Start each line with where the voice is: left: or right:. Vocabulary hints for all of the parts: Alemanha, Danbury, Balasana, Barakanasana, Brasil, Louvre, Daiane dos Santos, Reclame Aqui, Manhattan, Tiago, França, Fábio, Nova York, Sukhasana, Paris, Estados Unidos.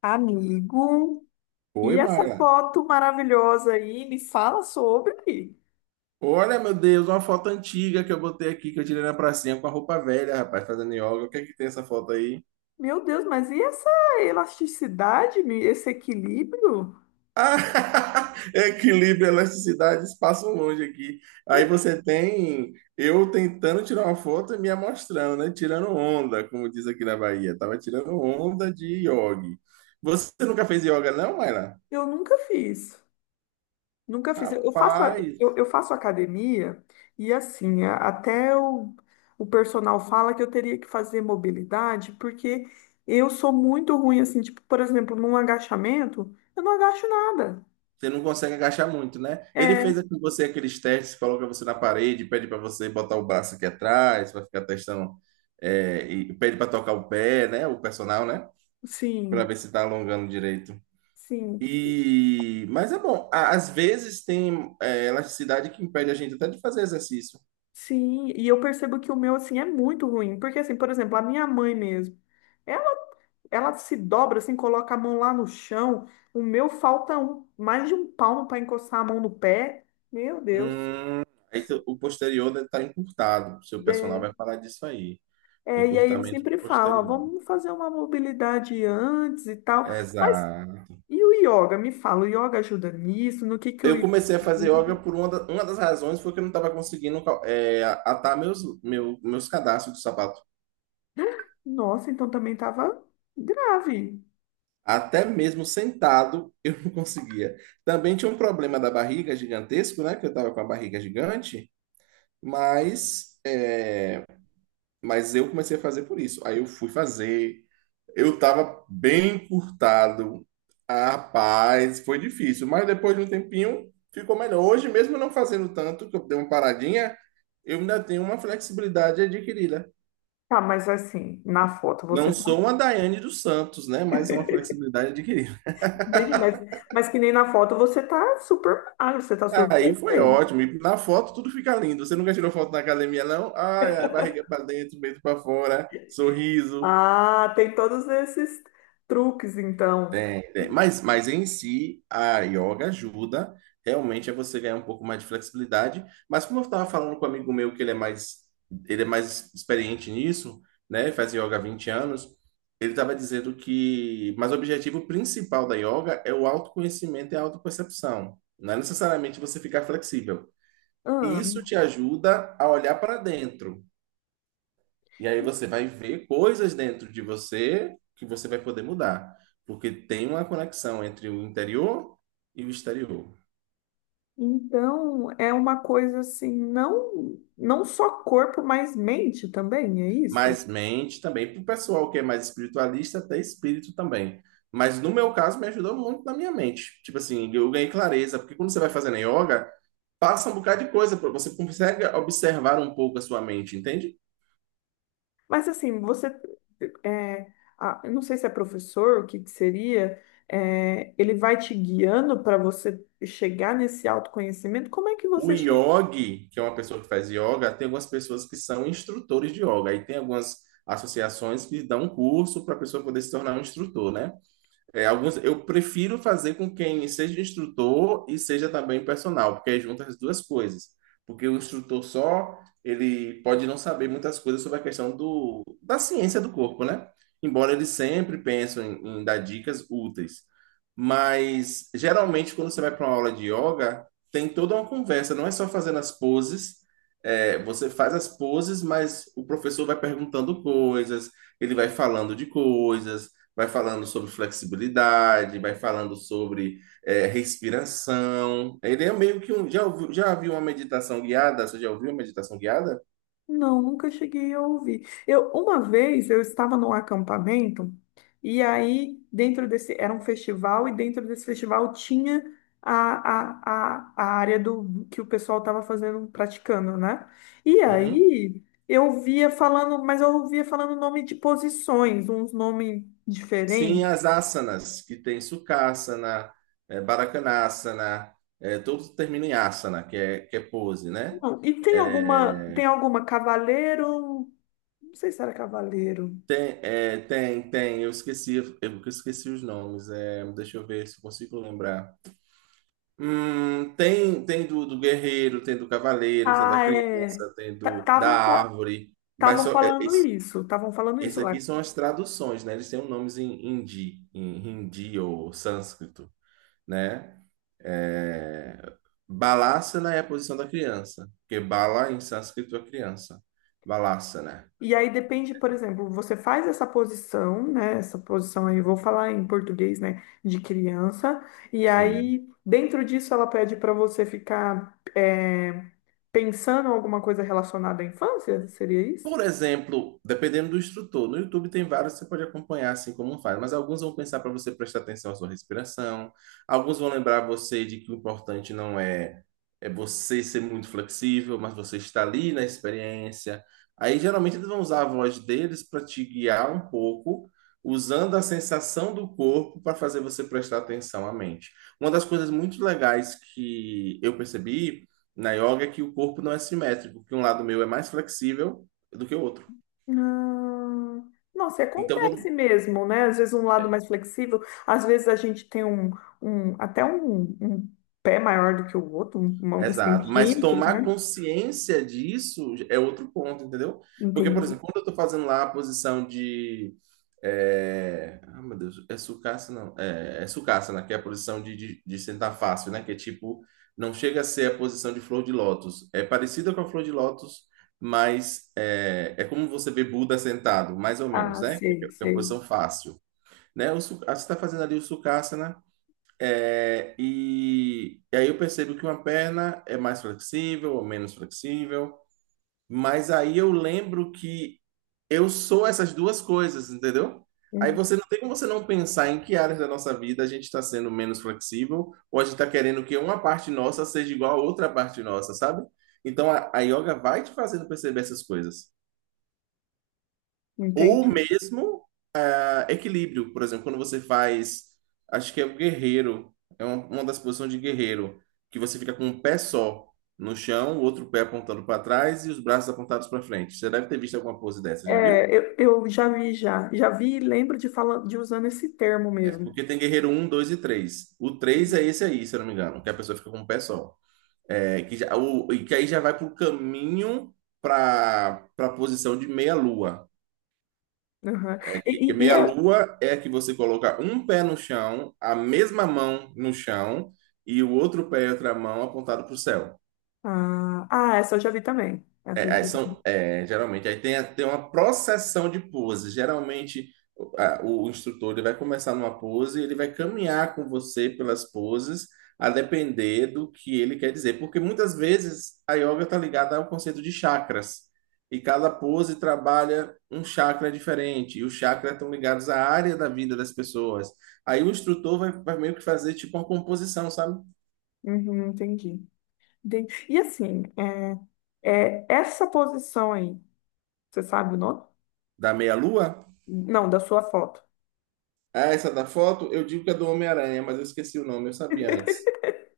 left: Amigo, e
right: Oi,
left: essa
right: Marla.
left: foto maravilhosa aí, me fala sobre.
right: Olha, meu Deus, uma foto antiga que eu botei aqui, que eu tirei na pracinha com a roupa velha, rapaz, fazendo yoga. O que é que tem essa foto aí?
left: Meu Deus, mas e essa elasticidade, esse equilíbrio?
right: Ah, equilíbrio, elasticidade, espaço longe aqui. Aí você tem eu tentando tirar uma foto e me amostrando, né? Tirando onda, como diz aqui na Bahia. Tava tirando onda de yoga. Você nunca fez yoga, não, Marla?
left: Eu nunca fiz. Nunca fiz. Eu faço, a- eu,
right: Rapaz.
left: eu faço academia e assim, até o personal fala que eu teria que fazer mobilidade, porque eu sou muito ruim, assim, tipo, por exemplo, num agachamento, eu não agacho nada.
right: Você não consegue agachar muito, né? Ele
left: É,
right: fez com você aqueles testes, coloca você na parede, pede para você botar o braço aqui atrás, vai ficar testando, é, e pede para tocar o pé, né? O personal, né? Para
left: sim,
right: ver se tá alongando direito.
left: sim.
right: E mas é bom. Às vezes tem elasticidade que impede a gente até de fazer exercício.
left: Sim, e eu percebo que o meu, assim, é muito ruim. Porque, assim, por exemplo, a minha mãe mesmo, ela, ela se dobra, assim, coloca a mão lá no chão. O meu falta um, mais de um palmo para encostar a mão no pé. Meu Deus.
right: Hum, o posterior deve estar encurtado. O seu personal
left: É,
right: vai falar disso aí.
left: é, e aí ele
right: Encurtamento de
left: sempre fala, ó,
right: posterior.
left: vamos fazer uma mobilidade antes e tal. Mas
right: Exato.
left: e o yoga? Me fala, o yoga ajuda nisso? No que o
right: Eu
left: yoga
right: comecei a fazer yoga
left: ajuda?
right: por uma das razões foi que eu não estava conseguindo atar meus cadastros do sapato.
left: Nossa, então também tava grave.
right: Até mesmo sentado eu não conseguia. Também tinha um problema da barriga gigantesco, né? Que eu estava com a barriga gigante, mas é, mas eu comecei a fazer por isso. Aí eu fui fazer. Eu estava bem encurtado. Ah, rapaz, foi difícil. Mas depois de um tempinho, ficou melhor. Hoje, mesmo não fazendo tanto, que eu dei uma paradinha, eu ainda tenho uma flexibilidade adquirida.
left: Tá, mas assim, na foto você
right: Não
left: tá.
right: sou uma Daiane dos Santos, né? Mas é uma flexibilidade adquirida.
left: Entendi, mas que nem na foto você tá super magro, você tá
right: Aí
left: super
right: foi
left: bem.
right: ótimo. E na foto tudo fica lindo. Você nunca tirou foto na academia, não? Ai, a barriga para dentro, peito para fora, sorriso.
left: Ah, tem todos esses truques, então.
right: Tem, tem. Mas em si, a yoga ajuda realmente a você ganhar um pouco mais de flexibilidade. Mas como eu estava falando com um amigo meu que ele é mais experiente nisso, né? Faz yoga há 20 anos. Ele estava dizendo que, mas o objetivo principal da yoga é o autoconhecimento e a autopercepção. Não é necessariamente você ficar flexível. E
left: Ah,
right: isso te ajuda a olhar para dentro. E aí você vai ver coisas dentro de você que você vai poder mudar, porque tem uma conexão entre o interior e o exterior.
left: então é uma coisa assim, não, não só corpo, mas mente também, é isso?
right: Mas mente também, para o pessoal que é mais espiritualista, até espírito também. Mas no meu caso, me ajudou muito na minha mente. Tipo assim, eu ganhei clareza, porque quando você vai fazendo yoga, passa um bocado de coisa, você consegue observar um pouco a sua mente, entende?
left: Mas assim, você, é, ah, eu não sei se é professor, o que que seria, é, ele vai te guiando para você chegar nesse autoconhecimento. Como é que
right: O
left: você chega?
right: yogi, que é uma pessoa que faz yoga, tem algumas pessoas que são instrutores de yoga. Aí tem algumas associações que dão um curso para a pessoa poder se tornar um instrutor, né? É, alguns, eu prefiro fazer com quem seja instrutor e seja também personal, porque aí junta as duas coisas. Porque o instrutor só, ele pode não saber muitas coisas sobre a questão da ciência do corpo, né? Embora eles sempre pensam em dar dicas úteis. Mas, geralmente, quando você vai para uma aula de yoga, tem toda uma conversa, não é só fazendo as poses. É, você faz as poses, mas o professor vai perguntando coisas, ele vai falando de coisas, vai falando sobre flexibilidade, vai falando sobre respiração. Ele é meio que um. Já ouviu, já viu uma meditação guiada? Você já ouviu uma meditação guiada?
left: Não, nunca cheguei a ouvir. Eu, uma vez eu estava num acampamento e aí dentro desse era um festival e dentro desse festival tinha a área do que o pessoal estava fazendo, praticando, né? E
right: Uhum.
left: aí eu via falando, mas eu ouvia falando nome de posições, uns nomes
right: Sim,
left: diferentes.
right: as asanas, que tem Sukhasana, é, Barakanasana, é, todos terminam em asana, que que é pose, né?
left: Não, e tem
right: É,
left: alguma cavaleiro, não sei se era cavaleiro.
right: tem, é, tem, eu esqueci os nomes, é, deixa eu ver se eu consigo lembrar. Tem do do guerreiro, tem do cavaleiro, tem da
left: Ah, é.
right: criança, tem do da
left: Estavam
right: árvore, mas só, é, esse,
left: Estavam falando
right: esse
left: isso
right: aqui
left: lá.
right: são as traduções, né? Eles têm um nomes em hindi ou sânscrito, né? É, Balasana é a posição da criança, porque bala em sânscrito é criança. Balasana,
left: E aí depende, por exemplo, você faz essa posição, né? Essa posição aí, vou falar em português, né? De criança. E
right: sim.
left: aí, dentro disso, ela pede para você ficar é, pensando alguma coisa relacionada à infância? Seria isso?
right: Por exemplo, dependendo do instrutor, no YouTube tem vários que você pode acompanhar assim como faz, mas alguns vão pensar para você prestar atenção à sua respiração, alguns vão lembrar você de que o importante não é você ser muito flexível, mas você está ali na experiência. Aí geralmente eles vão usar a voz deles para te guiar um pouco, usando a sensação do corpo para fazer você prestar atenção à mente. Uma das coisas muito legais que eu percebi na yoga é que o corpo não é simétrico, que um lado meu é mais flexível do que o outro.
left: Ah, nossa, e
right: Então,
left: acontece
right: quando.
left: mesmo, né? Às vezes um lado mais flexível, às vezes a gente tem um, um até um, um pé maior do que o outro, uns
right: Exato. Mas
left: centímetros, né?
right: tomar consciência disso é outro ponto, entendeu? Porque, por
left: Entendi.
right: exemplo, quando eu estou fazendo lá a posição de. É... Ah, meu Deus, é sucaça, não. É, é sucassana, que é a posição de sentar fácil, né? Que é tipo, não chega a ser a posição de flor de lótus. É parecida com a flor de lótus, mas é, é como você vê Buda sentado, mais ou menos,
left: Ah,
right: né? Que é
left: sei,
right: que é a
left: sei.
right: posição fácil. Né? Você está fazendo ali o sucassana. É, e aí eu percebo que uma perna é mais flexível ou menos flexível, mas aí eu lembro que eu sou essas duas coisas, entendeu? Aí
left: Hum,
right: você não tem como você não pensar em que áreas da nossa vida a gente está sendo menos flexível ou a gente está querendo que uma parte nossa seja igual a outra parte nossa, sabe? Então a yoga vai te fazendo perceber essas coisas. Ou
left: Entendi.
right: mesmo equilíbrio, por exemplo, quando você faz, acho que é o guerreiro, é uma das posições de guerreiro, que você fica com um pé só no chão, o outro pé apontando para trás e os braços apontados para frente. Você deve ter visto alguma pose dessa, já viu?
left: É, eu já vi, já. Já vi e lembro de, fala, de usando esse termo
right: É,
left: mesmo.
right: porque tem guerreiro um, 2 e 3. O 3 é esse aí, se eu não me engano, que a pessoa fica com um pé só. É, que, já, o, e que aí já vai para o caminho para a posição de meia-lua.
left: Aham.
right: Que,
left: E, e, e é-
right: meia-lua é que você coloca um pé no chão, a mesma mão no chão e o outro pé e outra mão apontado para o céu.
left: ah, ah, essa eu já vi também. Essa eu
right: É,
left: já
right: aí
left: vi.
right: são, é, geralmente, tem uma processão de poses. Geralmente, o instrutor ele vai começar numa pose e ele vai caminhar com você pelas poses, a depender do que ele quer dizer. Porque muitas vezes a yoga está ligada ao conceito de chakras. E cada pose trabalha um chakra diferente. E os chakras estão ligados à área da vida das pessoas. Aí o instrutor vai meio que fazer tipo uma composição, sabe?
left: Uhum, entendi. E assim, é, é, essa posição aí, você sabe o nome?
right: Da meia-lua.
left: Não, da sua foto.
right: Ah, essa da foto, eu digo que é do Homem-Aranha, mas eu esqueci o nome, eu sabia antes.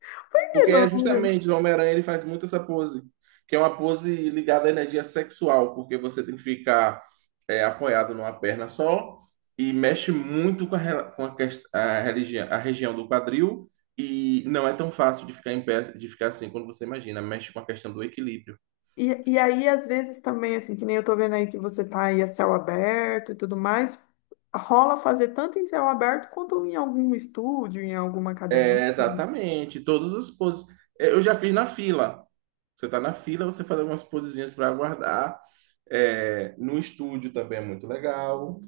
left: Que
right: Porque é
left: nome?
right: justamente o Homem-Aranha, ele faz muito essa pose, que é uma pose ligada à energia sexual, porque você tem que ficar é, apoiado numa perna só e mexe muito com com a a região do quadril e não é tão fácil de ficar em pé, de ficar assim quando você imagina, mexe com a questão do equilíbrio.
left: E aí, às vezes também, assim, que nem eu tô vendo aí que você tá aí a céu aberto e tudo mais, rola fazer tanto em céu aberto quanto em algum estúdio, em alguma academia.
right: É, exatamente, todas as poses. É, eu já fiz na fila. Você tá na fila, você faz algumas posezinhas para aguardar. É, no estúdio também é muito legal,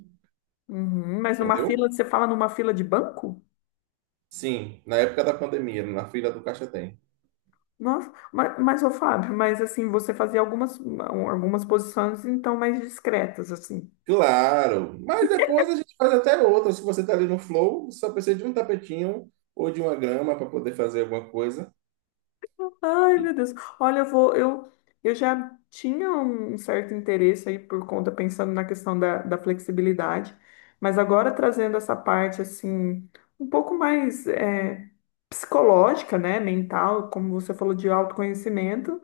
left: Uhum, mas numa
right: entendeu?
left: fila, você fala numa fila de banco?
right: Sim, na época da pandemia, na fila do caixa tem.
left: Nossa, mas ô Fábio, mas assim, você fazia algumas, algumas posições então mais discretas, assim.
right: Claro, mas depois a gente faz até outras. Se você tá ali no flow, só precisa de um tapetinho ou de uma grama para poder fazer alguma coisa.
left: Ai, meu Deus. Olha, eu vou, eu já tinha um certo interesse aí por conta, pensando na questão da, da flexibilidade, mas agora trazendo essa parte assim, um pouco mais é, psicológica, né, mental, como você falou, de autoconhecimento,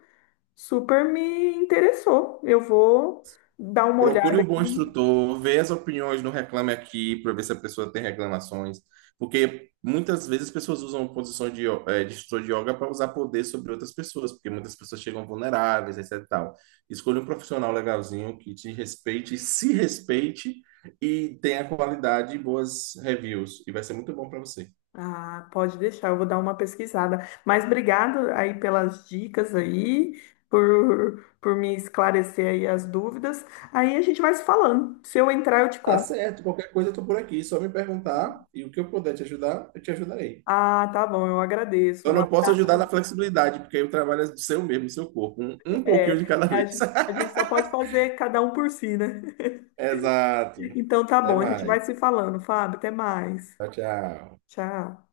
left: super me interessou. Eu vou dar uma
right: Procure
left: olhada
right: um bom
left: aqui.
right: instrutor, vê as opiniões no Reclame Aqui para ver se a pessoa tem reclamações, porque muitas vezes as pessoas usam posição de, de instrutor de yoga para usar poder sobre outras pessoas, porque muitas pessoas chegam vulneráveis, etc e tal. Escolha um profissional legalzinho que te respeite, se respeite e tenha qualidade e boas reviews, e vai ser muito bom para você.
left: Ah, pode deixar, eu vou dar uma pesquisada. Mas obrigado aí pelas dicas aí, por me esclarecer aí as dúvidas. Aí a gente vai se falando. Se eu entrar, eu te
right: Tá
left: conto.
right: certo, qualquer coisa eu tô por aqui, só me perguntar e o que eu puder te ajudar, eu te ajudarei.
left: Ah, tá bom, eu agradeço.
right: Eu
left: Um
right: não posso ajudar na
left: abraço.
right: flexibilidade, porque aí o trabalho é do seu mesmo, do seu corpo. Um
left: É,
right: pouquinho de cada
left: é,
right: vez.
left: a gente só pode fazer cada um por si, né?
right: Exato.
left: Então tá
right: Até
left: bom, a gente vai
right: mais.
left: se falando, Fábio. Até mais.
right: Tchau, tchau.
left: Tchau.